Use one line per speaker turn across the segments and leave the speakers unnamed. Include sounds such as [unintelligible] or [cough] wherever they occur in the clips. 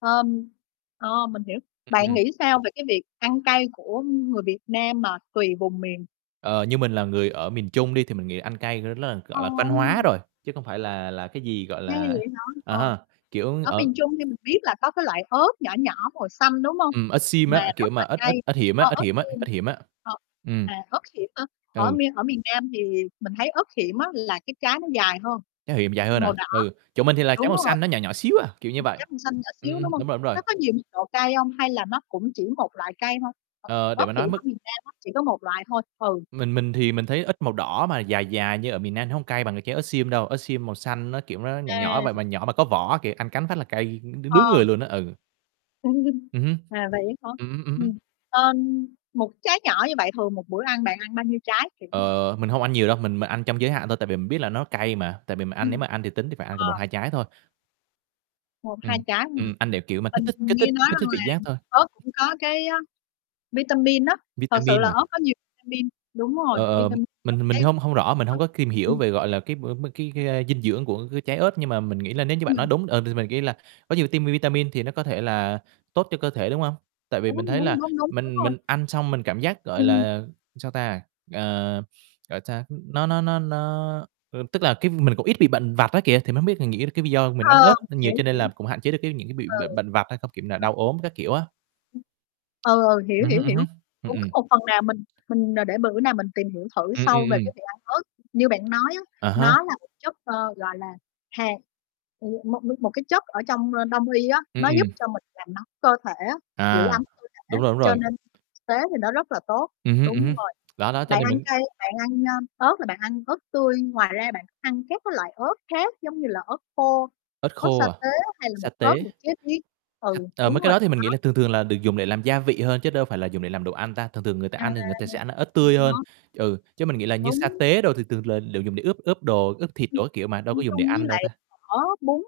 Ờm, ờ, mình hiểu. Bạn
Ừm.
nghĩ sao về cái việc ăn cay của người Việt Nam mà tùy vùng miền?
Ờ, như mình là người ở miền Trung đi, thì mình nghĩ là ăn cay r rất là, gọi là, văn hóa
Ờm.
rồi, chứ không phải là là cái gì, gọi
Hay
là
vậy hả?
ờ
Ờ,
ha, kiểu,
ở
ở
miền Trung thì mình biết là có cái loại ớt nhỏ nhỏ màu xanh, đúng hông?
Ừm, ớt xiêm
Mà
á, kiểu
rất
mà
là
ớt ớt
cay,
ớt hiểm á,
ơ
ớt
ớt
hiểm á,
sim
ớt hiểm á.
ờ,
Ừm.
mà ớt hiểm nữa, ở
Ừ.
miên ở miền Nam thì mình thấy ớt hiểm á là cái trái nó dài hơn,
Trái hiểm dài hơn
màu
à?
đỏ,
Ừ, chỗ mình thì là trái
đúng
màu
rồi.
xanh nó nhỏ nhỏ xíu à, kiểu như vậy.
Trái màu xanh nhỏ xíu, đúng
Ừm,
hông?
đúng rồi, đúng rồi.
Nó có nhiều mức độ cay hông hay là nó cũng chỉ một loại cay thôi,
Ờ, để
ớt
mà
hiểm
nói
ở
mức
miền Nam á nó chỉ có một loại thôi. Ừ.
Mình mình thì mình thấy ớt màu đỏ mà dài dài như ở miền Nam nó hông cay bằng trái ớt xiêm đâu, ớt xiêm màu xanh nó, kiểu, nó nhỏ nhỏ vậy
À.
mà mà nhỏ mà có võ á kìa, ăn cắn phát là cay đ
Ờ.
đứng người luôn á, ừ.
[chuckles]
Ừm hứm.
À, vậy hả?
Ừm hứm, ừm hứm.
Ừm, ờm, 1 trái nhỏ như vậy thường một bữa ăn bạn ăn bao nhiêu trái? Kiểu
Ờ, mình hông ăn nhiều đâu, mình m ăn trong giới hạn thôi, tại vì mình biết là nó cay mà, tại vì mà ăn nếu
Ừm,
mà ăn thì tính thì phải ăn cùng một
ờ.
hai trái thôi.
1, 2
Ừm,
trái ha.
ừm, ăn để kiểu mà kích
Mình
thích kích thích
nghe nói
kích thích
rằng
vị
là
giác thôi.
ớt cũng có cái á, vitamin á, thật sự là
Vitamin à?
ớt có nhiều vitamin. Đúng rồi,
Ờ, ờm,
vitamin trong
mình mình
cái
hông hông rõ, mình
ờ.
hông có kìm hiểu
Ừm.
về, gọi là, cái b b cái cái, a, dinh dưỡng của cái trái ớt, nhưng mà mình nghĩ là nếu như bạn nói
Ừm.
đúng, ờ, thì mình nghĩ là có nhiều tiêm vitamin thì nó có thể là tốt cho cơ thể, đúng hông? Tại vì
Đúng,
mình thấy là
đúng, đúng, đúng, đúng
mình
rồi.
mình ăn xong mình cảm giác, gọi
Ừm.
là, sao ta, ờ, sao, nó nó nó nó, ơ, tức là cái mình cũng ít bị bệnh vặt á kìa. Thì mình hông biết, mình nghĩ cái ví do mình ăn
Ờ,
ớt, ăn nhiều
hiểu,
cho nên
hiểu.
là cũng hạn chế được cái những cái bị
Ừ.
b bệnh vặt hay không, kiểu là,
Ừm.
đau ốm các kiểu á.
Ừ, ừ, hiểu,
Ừm hứm,
hiểu,
ừm
hiểu.
hứm, ừm,
Cũng
ừm.
có một phần nào mình mình để bữa nào mình tìm hiểu thử
Ừm, ừm,
sâu về cái
ừm.
việc ăn ớt. Như bạn nói á,
À há.
nó là một chất, ơ, gọi là, hàn, ừm, một nước một cái chất ở trong, ơ, đông y á,
Ừm,
nó
ừm.
giúp cho mình làm nóng cơ thể á, giữ
À,
ấm cơ thể,
đúng rồi, đúng
cho
rồi.
nên thực tế thì nó rất là tốt.
Ừm hứm, ừm
Đúng
hứm,
rồi,
đó, đó, cho
bạn
nên
ăn
mình
cay, bạn ăn, a, ớt là bạn ăn ớt tươi, ngoài ra bạn ăn các cái loại ớt khác giống như là ớt khô,
Ớt
ớt sa
khô à,
tế hay là
sa
bột ớt
tế.
được chế biến? Ừ,
À, mấy
đúng
cái
rồi,
đó thì mình
đó.
nghĩ là thường thường là được dùng để làm gia vị hơn chứ đâu phải là dùng để làm đồ ăn ta. Thường thường người ta
À.
ăn thì người ta sẽ ăn ớt tươi hơn,
[unintelligible]
ừ, chứ mình nghĩ là như sa
Đúng.
tế đồ thì thường là đều dùng để ướp ướp đồ, ướp thịt
Ừm,
đồ các kiểu mà, đâu có
ăn
dùng để
chung với
ăn đâu
lại
ta.
phở, bún,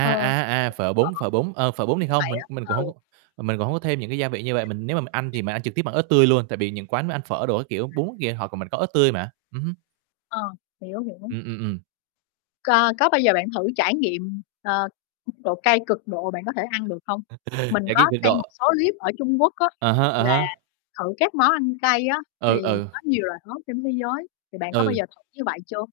ờ,
à, à, phở bún,
phở,
phở
bún,
bún, ờ, phở
kiểu
bún thì
như
hông,
vậy
mình
á,
mình cũng
ừ.
hông c mình cũng hông có thêm những cái gia vị như vậy. Mình nếu mà mình ăn thì mình ăn trực tiếp bằng ớt tươi luôn, tại vì những quán mà ăn phở đồ các kiểu bún kìa họ mình có ớt tươi mà. Ừm hứm.
Ờ, hiểu, hiểu.
Ừm, ừm, ừm.
C có bao giờ bạn thử trải nghiệm, ờ, độ cay cực độ bạn có thể ăn được hông?
[chuckles]
Mình có
[unintelligible] Cực
xem một
độ.
số clip ở Trung Quốc á,
À há,
là
à há.
thử các món ăn cay á, thì
Ừ, ừ.
có nhiều loại ớt trên thế giới, thì bạn có bao
Ừ.
giờ thử như vậy chưa?